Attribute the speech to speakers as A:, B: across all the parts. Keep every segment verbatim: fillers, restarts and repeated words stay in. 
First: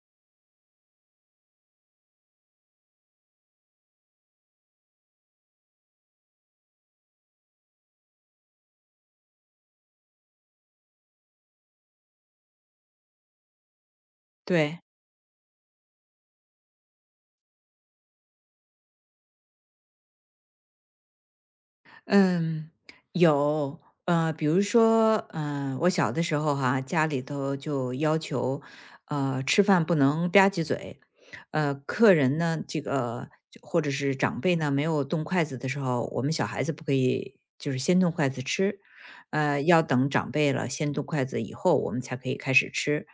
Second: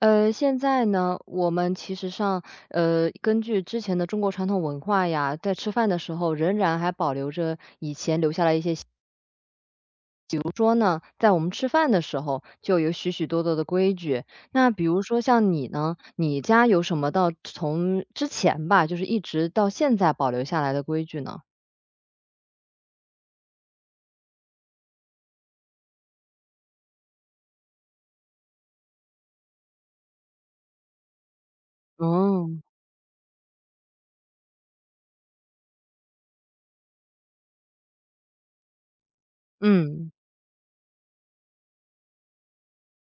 A: 呃，现在呢，我们其实上，呃，根据之前的中国传统文化呀，在吃饭的时候仍然还保留着以前留下来一些习比如说呢，在我们吃饭的时候就有许许多多的规矩。那
B: 对，
A: 比如说像你呢，你家有什么到从之前吧，就是一直到现在保留下来的规矩呢？
B: 嗯，有，呃，比如说，嗯，我小的时候哈、家里头就要求，呃，吃饭不能吧唧嘴。呃，客人
A: 哦。
B: 呢，这个就或者是长辈呢没有动筷子的时候，我们小孩子不可以就是先动筷子吃。呃，要等
A: 嗯
B: 长辈了先动筷子以后，我们才可以开始吃。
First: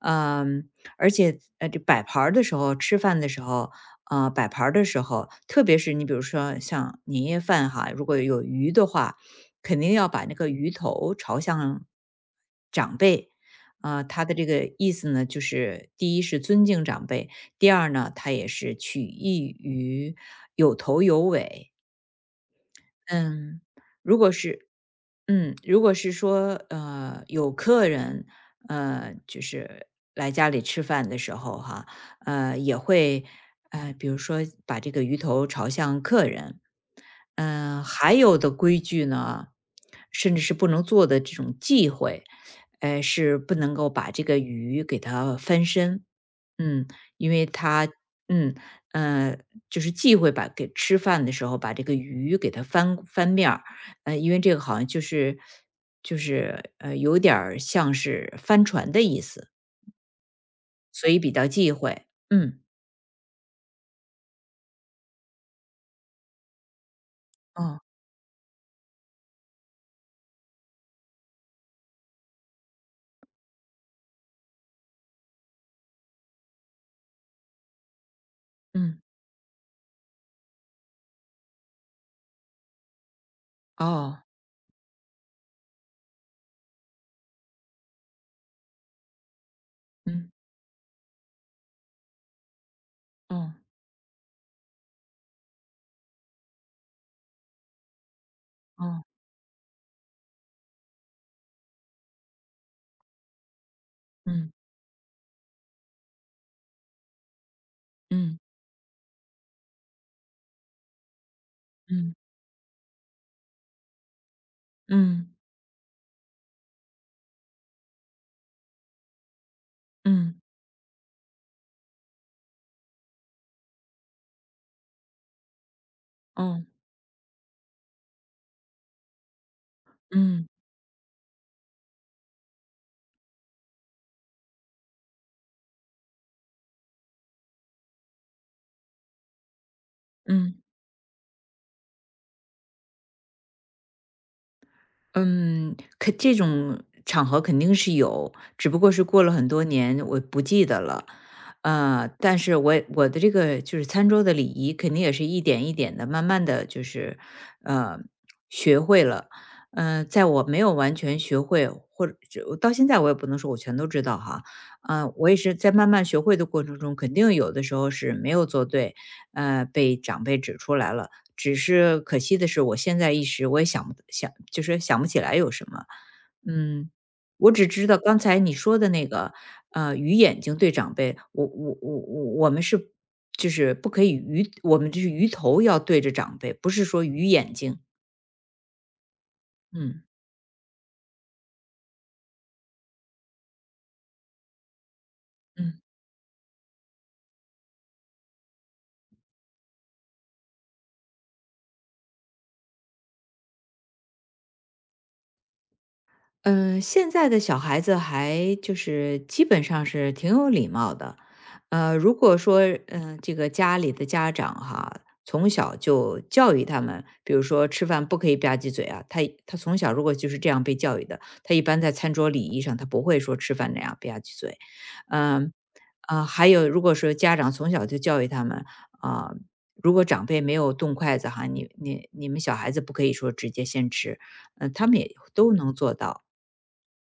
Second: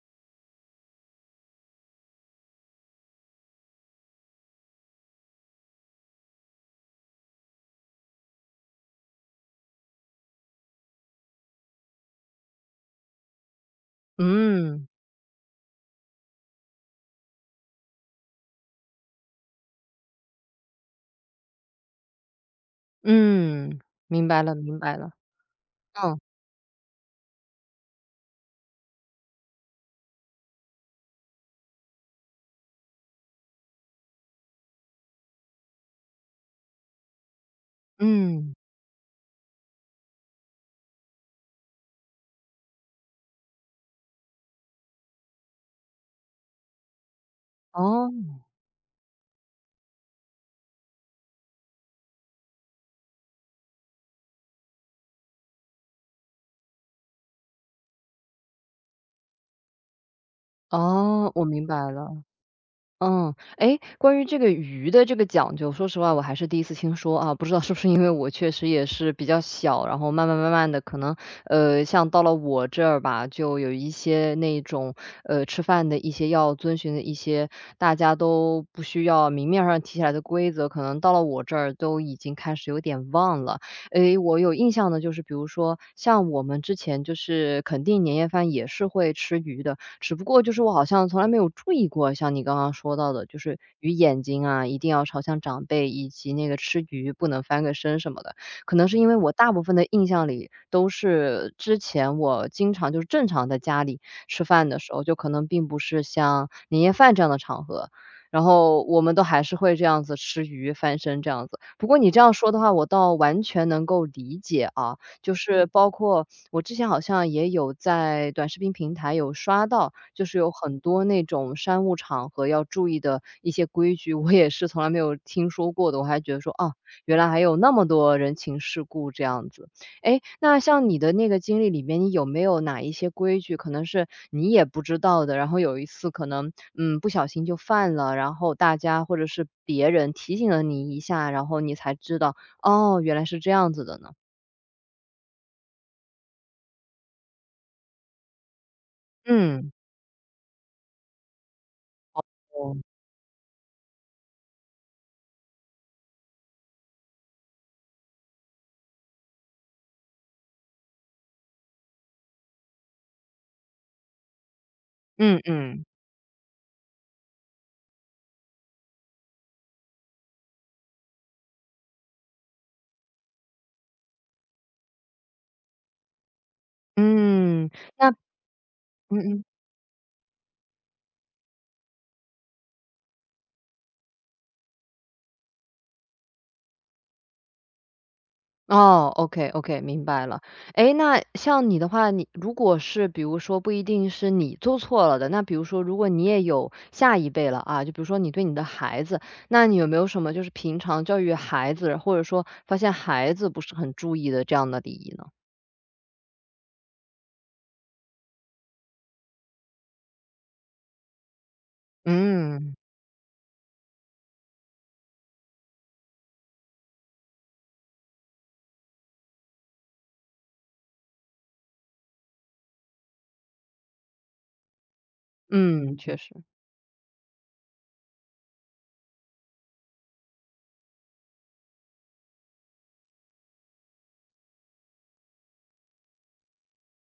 B: 嗯、而且呃，这摆盘儿的时候，吃饭的时候，啊，摆盘儿的时候，特别是你比如说像年夜饭哈，如果有鱼的话，肯定要把那个鱼头朝向长辈。啊、他的这个
A: 嗯
B: 意思呢，就是第一是尊敬长辈，第二呢，他也是取意于有头有尾。嗯，
A: 嗯。
B: 如
A: 明
B: 果
A: 白了
B: 是
A: 明白了。
B: 嗯，如果是
A: 嗯
B: 说，呃，有客人，呃，就是来家里吃饭的时候哈，呃，也会，呃，比如说把这个鱼头朝向客人。嗯、呃还有的
A: 嗯。
B: 规矩呢，甚至是不能做的这种忌讳，呃，是不能够把这个鱼给它翻身。嗯，因为它，
A: 哦
B: 嗯，呃，就是忌讳把给吃饭的时候把这个鱼给它翻翻面儿。呃，因为这个好像就是就是呃有点儿像是翻船的意思，所以
A: 哦，
B: 比
A: 我
B: 较
A: 明
B: 忌
A: 白
B: 讳。
A: 了。
B: 嗯，
A: 嗯。哎，关于这个鱼的这个讲究，说实话我还是第一次听说啊，不知道是不
B: 哦，
A: 是因为我确实也是比较小，然后慢慢慢慢的，可能，呃，像到了我这儿吧，就有一些那种，呃，吃饭的一些要遵循的一些大家都不
B: 嗯，
A: 需要明面上提起来的规则，可能到了我这儿都已经开始有点忘了。诶，
B: 哦，
A: 我有印象的就是比如说像我们之前就是肯定年夜饭也是会吃鱼的，只不
B: 嗯，
A: 过就是我好像从来没有注意过，像你刚刚说到的，就
B: 哦，
A: 是鱼眼睛啊，一定要朝向长辈，以及那个吃鱼不能翻个身什么的。可能是
B: 哦，
A: 因为我大部分的印象里都是之前我经常就是正常在家里吃
B: 嗯，
A: 饭的时候，就可能并不是像年夜饭这样的场合，
B: 嗯，
A: 然后我们都还是会这样子吃鱼、翻身这样子。不过你
B: 嗯，
A: 这样说的话，我倒完全能够理解啊，
B: 嗯，
A: 就是嗯包括我之前好像也有在短视频平台有刷到，就是
B: 嗯，
A: 有很多那种商务场合要注意的一些规矩，我也是从来没有听说过的，我还觉得说，
B: 哦，
A: 啊，原来还有那么多人情世故这样子。诶，
B: 嗯，
A: 那像你的那个经历里面，你有没有哪一些规矩可能是你也不知道的，然后有一次可能嗯，不小心就犯了，然后大家或者是别人提醒
B: 嗯。
A: 了你一下，然后你才知道，哦，原来是这样子的呢。
B: 嗯，可这种场合肯定是有，只不过是过了很多
A: 嗯。
B: 年，我不记得了。呃，但是我
A: 哦。
B: 也我的这个就是餐桌的礼仪，肯定也是一点一点的，慢慢的就是，呃，学会了。嗯、在我没有完全学会，或者就到现在我也不能说我全都知道哈。嗯、我也
A: 嗯
B: 是在
A: 嗯。
B: 慢慢学会的过程中，肯定有的时候是没有做对，呃，被长辈指出来了。只是可惜的是，我现在一时我也想不想就是想不起来有什么。嗯，我只
A: 嗯。
B: 知道
A: 那。
B: 刚才你说的那
A: 嗯
B: 个，
A: 嗯。
B: 呃，鱼眼睛对长辈，我我我我我们是就是不可以鱼我们就是鱼头要对着长辈，不是说鱼眼睛。
A: 哦，OK OK,
B: 嗯
A: 明白了。诶，那像你的话，你如果是比如说不一定是你做错了的，那比如
B: 嗯。
A: 说如果你也有下一辈了啊，就比如说你对你的孩子，那你有没有什么就是平常教育孩子，或者说发现孩子不是很注意的这样的礼仪呢？
B: 嗯，呃现在的小孩子还就是基本上是挺有礼貌的。呃，如果说
A: 嗯。
B: 嗯、呃这个家里的家长哈，从小就教育他们，比如说吃饭不可以吧唧嘴啊，他他从小如果就是这样被教育的，他一般在餐桌礼仪上他不会说吃饭那样吧唧嘴，嗯、
A: 嗯，确
B: 呃，
A: 实。
B: 还有如果说家长从小就教育他们啊、如果长辈没有动筷子哈，你你你们小孩子不可以说直接先吃，嗯、他们也都能做到。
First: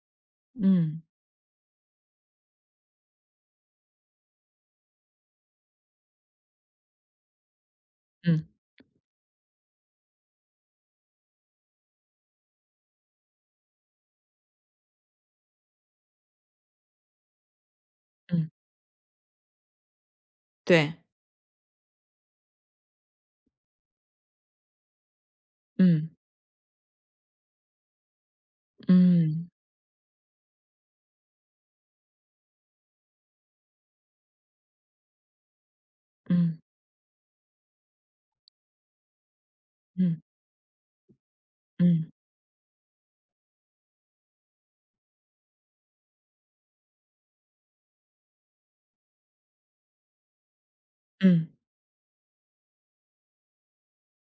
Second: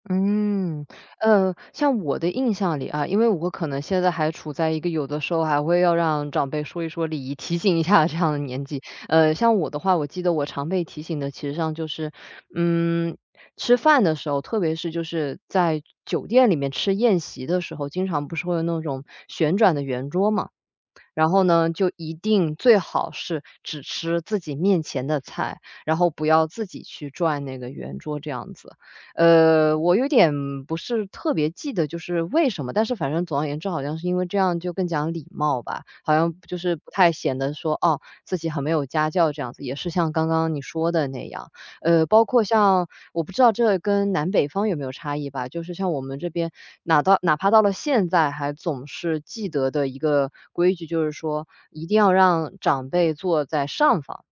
A: 嗯。
B: 嗯，
A: 呃，像我的印象里啊，因为我可能现在还处在一个有的时候还会要让长辈说一说礼仪，提醒一下这样的
B: 嗯，
A: 年纪。呃，像我的话，我记得我常被提醒的，其实上就是，嗯，吃饭的时候，特别是就是在酒店里面吃宴席的时候，经常不是
B: 嗯，
A: 会有那种旋转的圆桌嘛。
B: 对，
A: 然后呢，就一定最好是只吃自己面前的菜，然后
B: 嗯，
A: 不要自己去转那个圆桌这样子。
B: 嗯，
A: 呃，我有点不是特别记得就是为什么，但是反正总而言之，好像是因为这样就更讲礼貌吧，好像就
B: 嗯，
A: 是不太显得说，哦，自己很没有家教这样子，也是像
B: 嗯，
A: 刚刚你说的那样，呃，
B: 嗯，
A: 包括像我不知道这跟南北方有没有差异吧，就是像我们这边，哪到哪怕到了现在还总是记得的一个规矩，就是说
B: 嗯，
A: 一定要让长辈坐在上方，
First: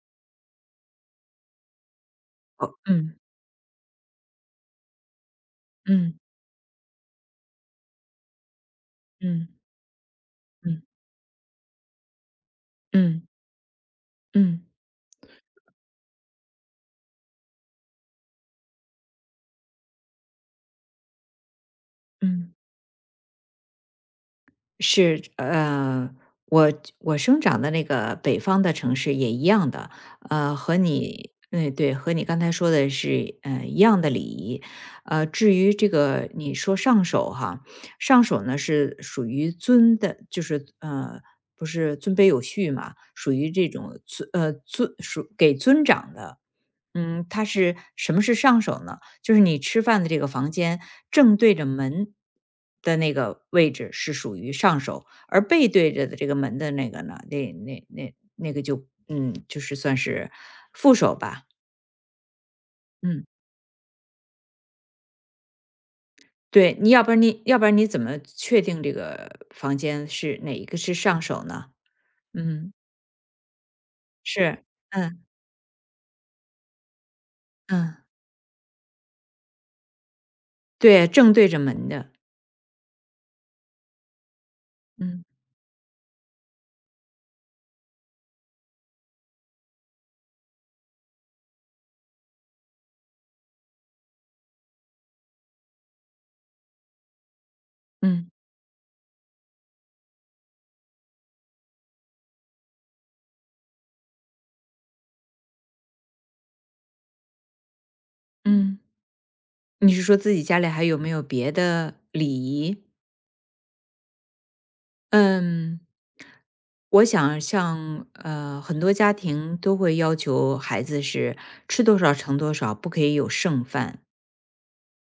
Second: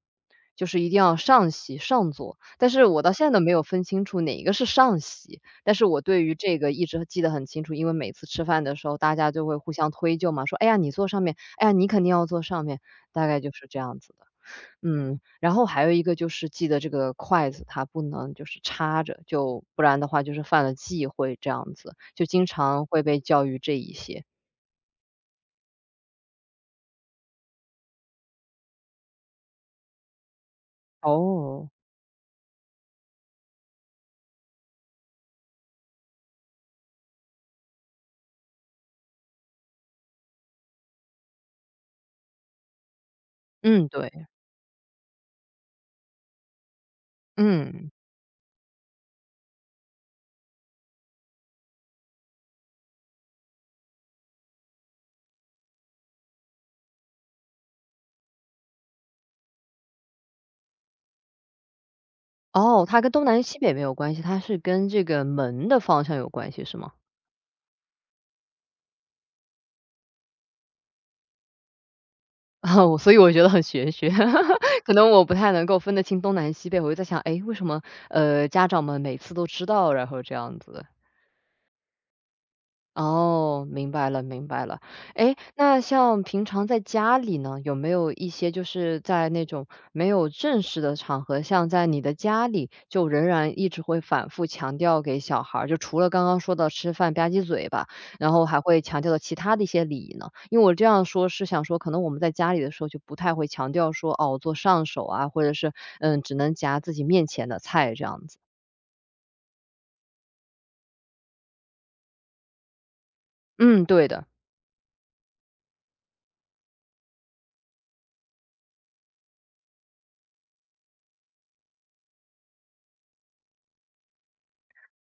A: 就是一定要上席上座。但
B: 哦。
A: 是我到
B: 嗯，
A: 现在都没有分清楚哪一个是上席，但是我
B: 嗯，
A: 对于这个一直记得很清楚，因为每次吃饭的时候，大家就
B: 嗯，
A: 会互相推就嘛，说："哎呀，
B: 嗯，
A: 你坐上面，哎呀，你肯定要坐上面。"
B: 嗯，
A: 大概就是这样子的。
B: 嗯，
A: 嗯。然后还有一个就是记得这个筷子它不能就是插着，就不然的话就是犯了忌讳这样子，就经
B: 嗯。
A: 常会被教育这一些。
B: 是，呃，我我生长的那个北方的城市也一样的。呃，和你
A: 哦。
B: 嗯对，和你刚才说的是，呃，一样的礼仪。呃，至于这个你说上手哈，上手呢是属于尊的，就是呃，不是尊卑有序嘛，属于这
A: 嗯，
B: 种
A: 对。
B: 尊呃尊属给尊长的。嗯，它是
A: 嗯。
B: 什么是上手呢？就是你吃饭的这个房间正对着门的那个位置是属于上手，而背对着的这个门的那个呢，那那那那个就嗯，就是算是副手吧。
A: 哦，它跟东
B: 嗯，
A: 南西北没有关系，它是跟这个门的方向有关系
B: 对，
A: 是
B: 你
A: 吗？
B: 要不然你要不然你怎么确定这个房间是哪一个是上手呢？嗯，
A: 啊，我所以我觉得很玄学，
B: 是，
A: 可能
B: 嗯
A: 我不太能够分得清东南西北，我就在想，哎，为什么，
B: 嗯，
A: 呃，家长们每次都知道，然后这样子。
B: 对，正对着门的。
A: 哦，明白了，明白了。
B: 嗯
A: 哎，那像平常在家里呢，有没有一些就是在那种没有正式的场合，像在你的家里，就仍然一直会反复强调给小孩儿，就除了刚刚说到吃饭吧唧嘴吧，
B: 嗯
A: 然后还会强调的其他的一些礼仪呢？因为我这样说是想说，可能我们在家里的时候就不太会强调说，哦，做上手啊，或者是嗯，只能夹自己面前的菜这样子。
B: 嗯，你是说自己家里还有没有别的礼仪？
A: 嗯，对的。
B: 嗯，我想像呃，很多家庭都会要求孩子是吃多少盛多少，不可以有剩饭。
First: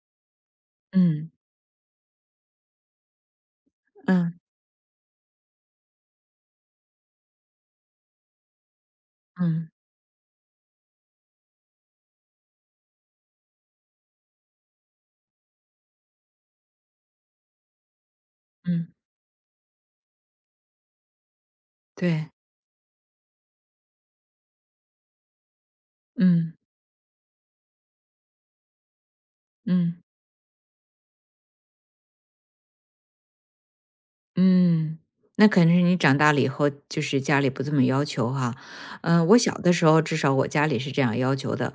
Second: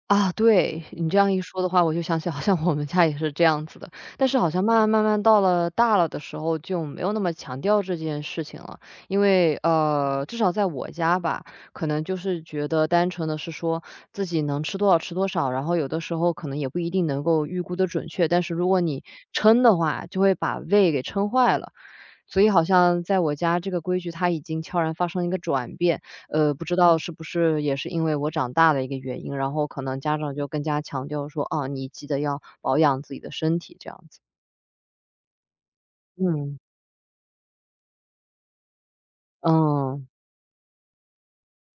A: 啊，对，你这
B: 嗯
A: 样一说的话，我就想起好像我们家也是这样子的，但
B: 嗯
A: 是好像慢慢慢慢到了大了的时候，就没有那么强调这件事情了。因为
B: 嗯
A: 呃，至少在我家吧，可能就是觉得单纯的是说自己能吃多少吃多少，然后有的时候可能也不一定能够预估的准确，但是如果
B: 嗯，
A: 你称的话，就会把胃给撑坏了。
B: 对，
A: 所以好像在我家这个规矩它已经悄然发生一个转变，呃，
B: 嗯
A: 不知道嗯是不是也是因为我长大的一个原因，然后可能
B: 嗯。
A: 家长就更加强调说，啊，你记得要保养自己的身体这样子。
B: 嗯，那肯定是你长大了以
A: 嗯。
B: 后，就是家里不这么要求哈。嗯，我小的时候
A: 嗯。
B: 至少我家里是这样要求的。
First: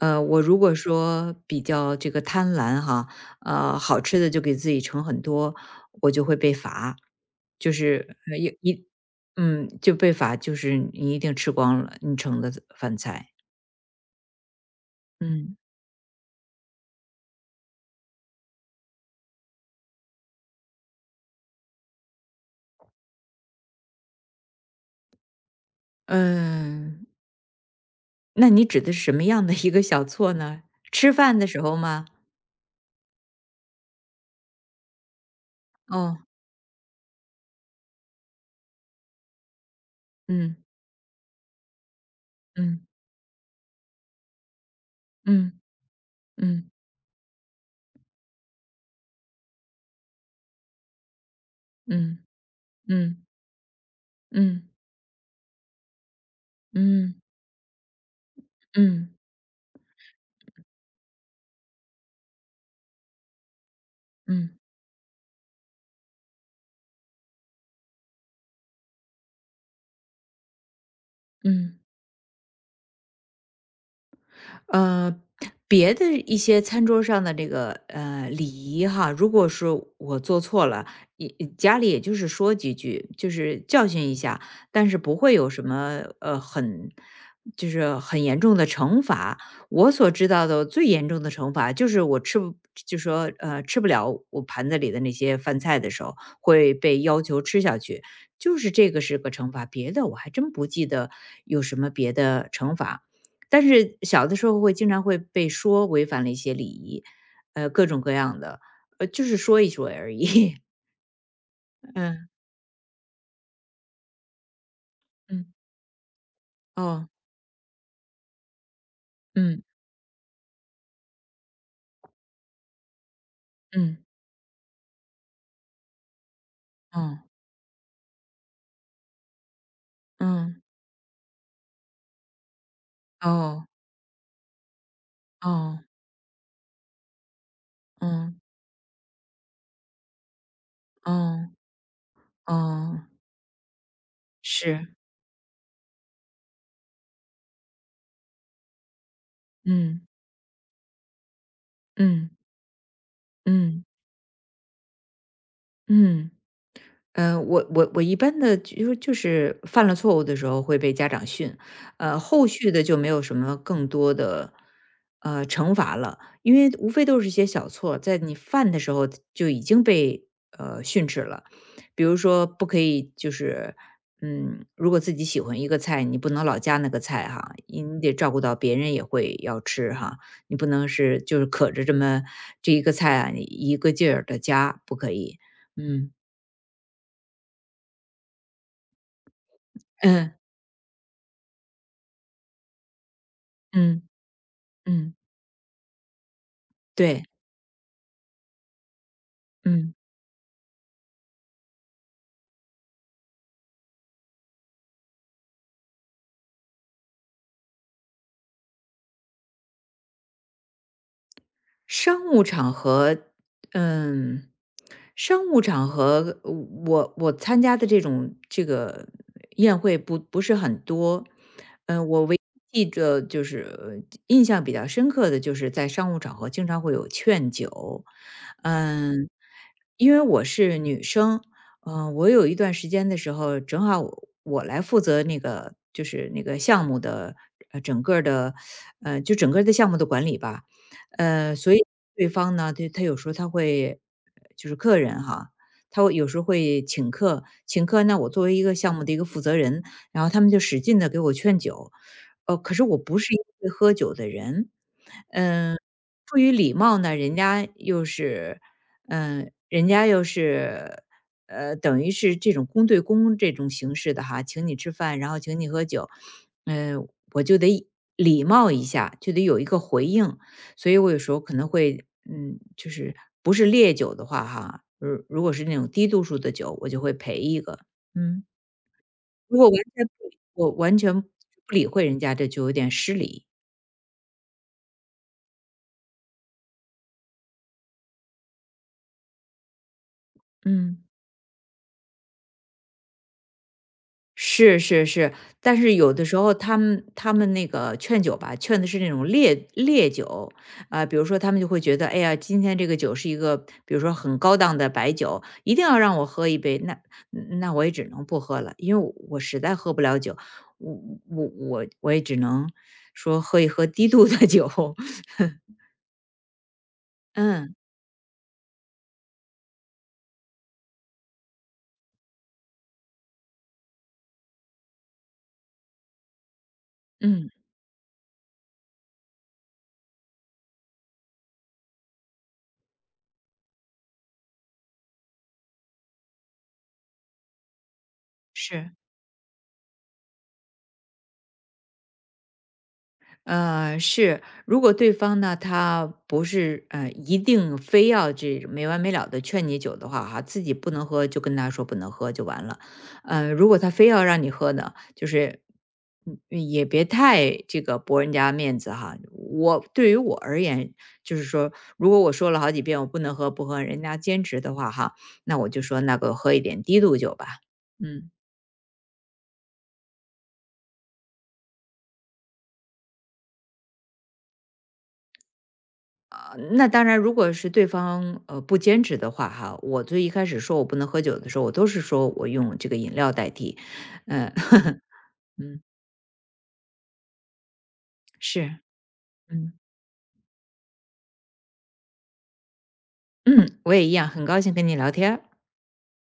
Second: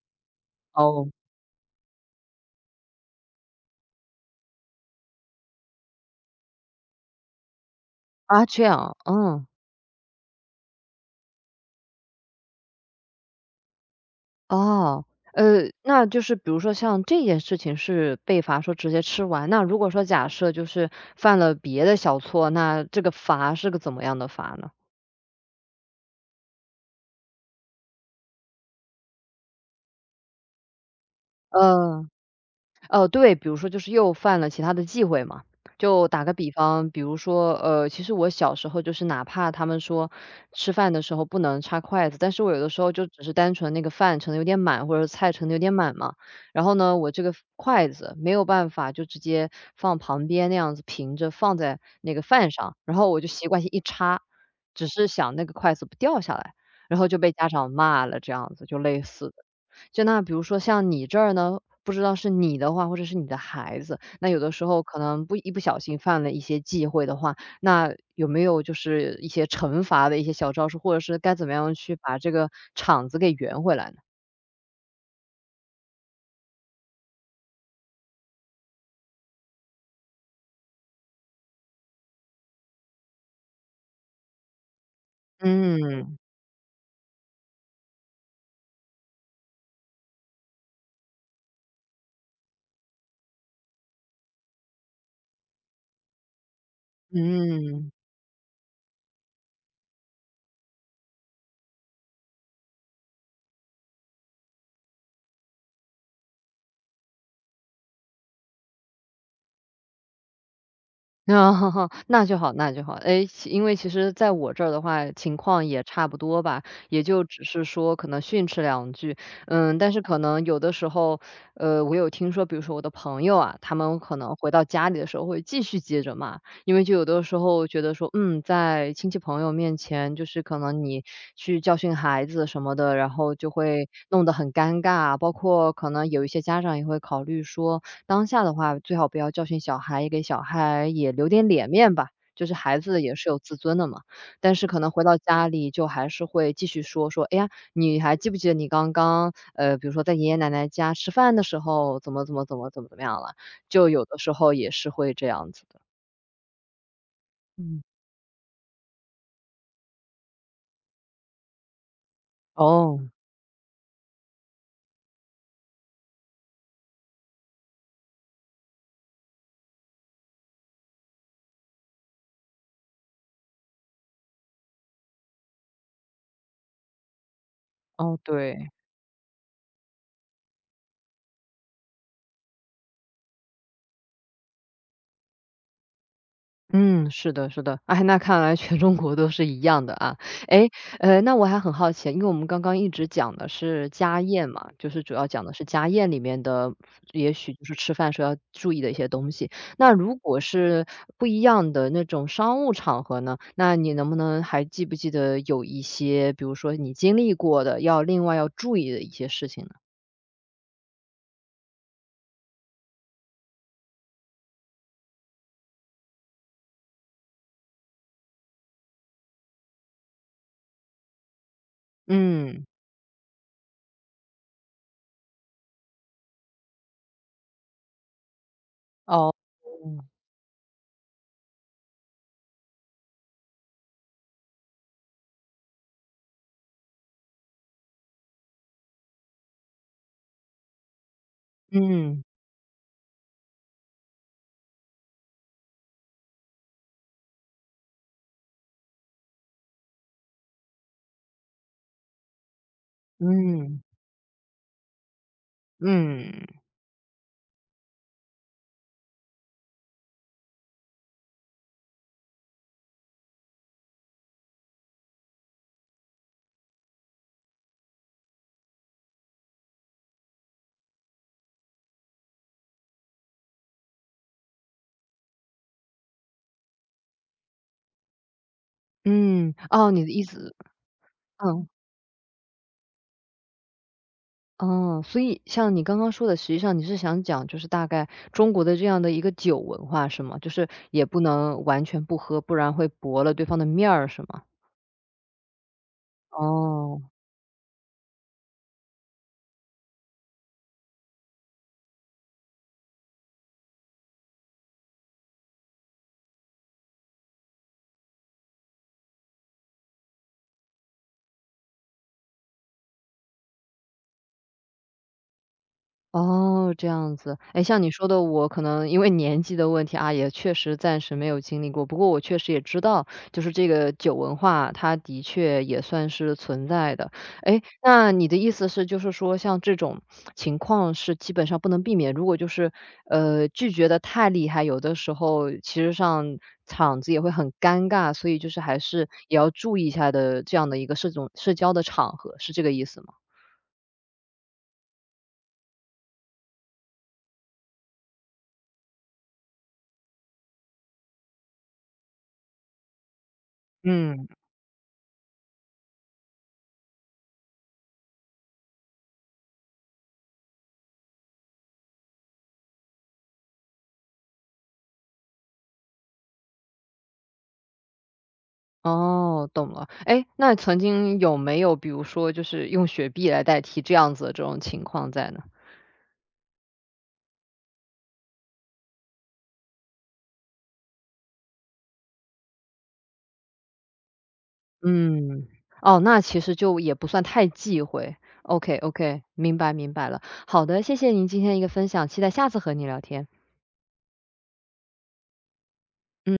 B: 呃，我如果
A: 哦。
B: 说比较这个贪婪哈，呃，好吃的就给自己盛很多，我就会被罚。就是呃
A: 啊，
B: 一
A: 这
B: 一
A: 样。嗯。
B: 嗯就被罚，就是你一定吃光了你盛的饭菜。
A: 哦。
B: 嗯
A: 呃，那就是比如说像这件事情是被罚说直接吃完，那如果说假设就是犯了别的小错，那这个罚是个怎么样的罚呢？
B: 嗯，那你指的是什么样的一个小错呢？吃饭的时候吗？
A: 嗯。哦，对，比如说就是又犯了其他的忌讳嘛。就
B: 哦，
A: 打个比方，比如说，呃，其实我小时候就是哪怕他们说
B: 嗯
A: 吃饭的时候不能插筷子，但是我有的
B: 嗯
A: 时候就只是单纯那个饭盛的有点满，或者菜盛的有
B: 嗯
A: 点满嘛，然
B: 嗯。
A: 后呢，我这个筷子没有办法就直接放旁边那样子平着放在那
B: 嗯
A: 个饭上，然后我
B: 嗯
A: 就习惯性一插，
B: 嗯
A: 只是想那个筷子不掉下来，然后
B: 嗯
A: 就被家长骂了，这样子就类
B: 嗯
A: 似的就那比如说像你这儿呢，不知道是你的话，或者是你的孩子，那有的
B: 嗯
A: 时候可能不一不小心犯了一些忌讳的话，那有没有就是一些惩罚的一些小招数，或者是该怎么样
B: 嗯。
A: 去把这个场子给圆回来呢？
B: 呃，别的一些餐桌上的这个呃礼仪哈，如果是我做错了，也家里也就是说几句，就是教训一下，但是不会有什么
A: 嗯。
B: 呃很就是很严重的惩罚。我所知道的最严重的惩罚就是我吃不就说呃吃不了我盘子里的那些饭菜的时候，会被要求吃下
A: 嗯。
B: 去，就是这个是个惩罚，别的我还真不记得有什么别的惩罚。但是小的时候会经常会被说违反了一些礼仪，呃，各种各样的，呃，就是说一说而已。
A: 哦 那
B: 嗯
A: 就好那就好。哎，其因为其实在我这儿的话，情
B: 嗯，
A: 况也差不多吧，也
B: 哦，
A: 就只是说可能训斥两句。
B: 嗯
A: 嗯。但是可能有的时候，呃，我有听说，比如说我的朋友啊，他们
B: 嗯，
A: 可能回到家里的时候会继续接着骂。因为就有
B: 哦，
A: 的时候觉得说，嗯，在亲戚朋友面前，就是可
B: 嗯，
A: 能你去教训孩子什么的，然后就
B: 哦，
A: 会弄得很尴尬啊。包括
B: 哦，
A: 可能有一些家长也会考虑说，当
B: 嗯，
A: 下的话，最好不要教训小孩，也给小孩也留
B: 哦，
A: 点脸面吧，就是孩子
B: 哦，
A: 也是有自尊的嘛。但是可能
B: 是，
A: 回到家里就还是会继续说说，哎呀，你还记不记得你刚刚，呃，比如
B: 嗯
A: 说在爷爷奶奶家吃饭的时候，怎么
B: 嗯
A: 怎么怎么怎么怎么样了，
B: 嗯
A: 就有的时候也是会这样子的。
B: 嗯。嗯，我
A: 嗯。
B: 我我一般的就就是犯了错误的时候会被家长训。呃，后续的就
A: 哦。
B: 没有什么更多的呃惩罚了，因为无非都是一些小错，在你犯的时候就已经被呃训斥了。比如说，不可以就是嗯，如果自己喜欢一个菜，你不能老夹那个菜哈，你你得
A: 哦，
B: 照顾到
A: 对。
B: 别人也会要吃哈，你不能是就是可着这么这一个菜啊，你一个劲儿的夹，不可以。嗯
A: 嗯，是的，是的。哎，那看来全中国都是一样的啊。
B: 嗯。
A: 诶。呃，那我还很好奇，因为我们刚刚一直讲的是
B: 嗯，
A: 家宴嘛，就是主
B: 嗯，
A: 要讲的是家宴里面的，
B: 对，
A: 也许就是吃饭时候要注意的一些东西。那
B: 嗯。
A: 如果是不一样的那种商务场合呢，那你能不能还记不记得有一些，比如说你经历过的，要另外要注意的一些事情呢？
B: 商务场合，嗯，商务场合，我我参加的这种这个宴会不不是很多。嗯，我唯
A: 嗯。
B: 一记着就是印象比较深刻的就是在商务场合经常会有劝酒。嗯，
A: 哦。嗯。
B: 因为我是女生。嗯，我有一段时间的时候，正好我我来负责那个就是那个项目的呃整个儿的呃就整个儿的项目的管理吧。呃，所以
A: 嗯。
B: 对方呢，他他有时候他会就是客人哈，他会有时候会请客，请客那我作为一个项目的一个负责人，然后他们就使劲的给我劝酒。呃，可是我不是一个会
A: 嗯。
B: 喝酒的人。嗯，出
A: 嗯。
B: 于礼貌呢，人家又是，嗯，人家又是，呃，等于是这种公对公这种形式的哈，请你吃饭，然后请你喝酒。嗯，我就得礼貌一下，就得有一个回应。所以我有时候可能会，嗯，就是不是烈酒的话哈，如如果是那种低度数的酒，我就会陪一个。嗯，
A: 嗯。
B: 如果完
A: 哦，你
B: 全
A: 的意
B: 不理，
A: 思
B: 我完全不
A: 嗯。
B: 理会人家，这就有点失礼。
A: 哦，所以像你刚刚说的，实际上你是想讲，就是大概中国的这样的一个酒文化是吗？就是
B: 嗯。
A: 也不能完全不喝，不然会驳了对方的面儿是吗？
B: 是是是，但是有的时候他
A: 哦。
B: 们他们那个劝酒吧，劝的是那种烈烈酒。啊、比如说他们就会觉得，哎呀，今天这个酒是一个，比如说很高档的白酒，一定要让我喝一杯，那那我也只能不喝了，因为我实在喝不了酒。我我我我也只能说喝一喝低度的酒。
A: 哦，这样子。哎，
B: 嗯
A: 像你说的，我可能因为年纪的问题啊，也确实暂时没有经历过。不过我确实也知道，就是这个酒文化，它的确也算是存在的。
B: 嗯，
A: 哎，那你的意思是，就是说像这种情况是基本上不能避免，如果就是呃拒绝的太厉害，有的时候其实上场子也会很尴尬，所以就是还
B: 是
A: 是也要注意一下的这样的一个社种社交的场合，是这个意思吗？
B: 呃，是。如果对方呢，他不是呃，一定非要这没完没了的劝你酒的话哈，自己不能喝就跟他说不能喝就完了。呃，如果他非要
A: 嗯。
B: 让你喝呢，就是嗯嗯也别太这个驳人家面子哈。我对于我而言，就是说，如果我说了好几遍我不能喝不喝，人家坚持的话哈，那我就说那个喝一点低度酒吧。嗯。
A: 哦，懂了。哎，那曾经有没有比如说就是用雪碧来代替这样子的这种情况在呢？
B: 啊，那当然，如果是对方呃不坚持的话哈，我最一开始说我不能喝酒的时候，我都是说我用这个饮料代替。嗯、
A: 嗯。
B: 嗯，
A: 哦，那其实就也不算太忌讳。
B: 是，
A: OK，OK，明白
B: 嗯
A: 明白了。好的，谢谢您今天一个分享，期待下次和你聊天。
B: 嗯，我也一样，很高兴跟你聊天儿
A: 嗯。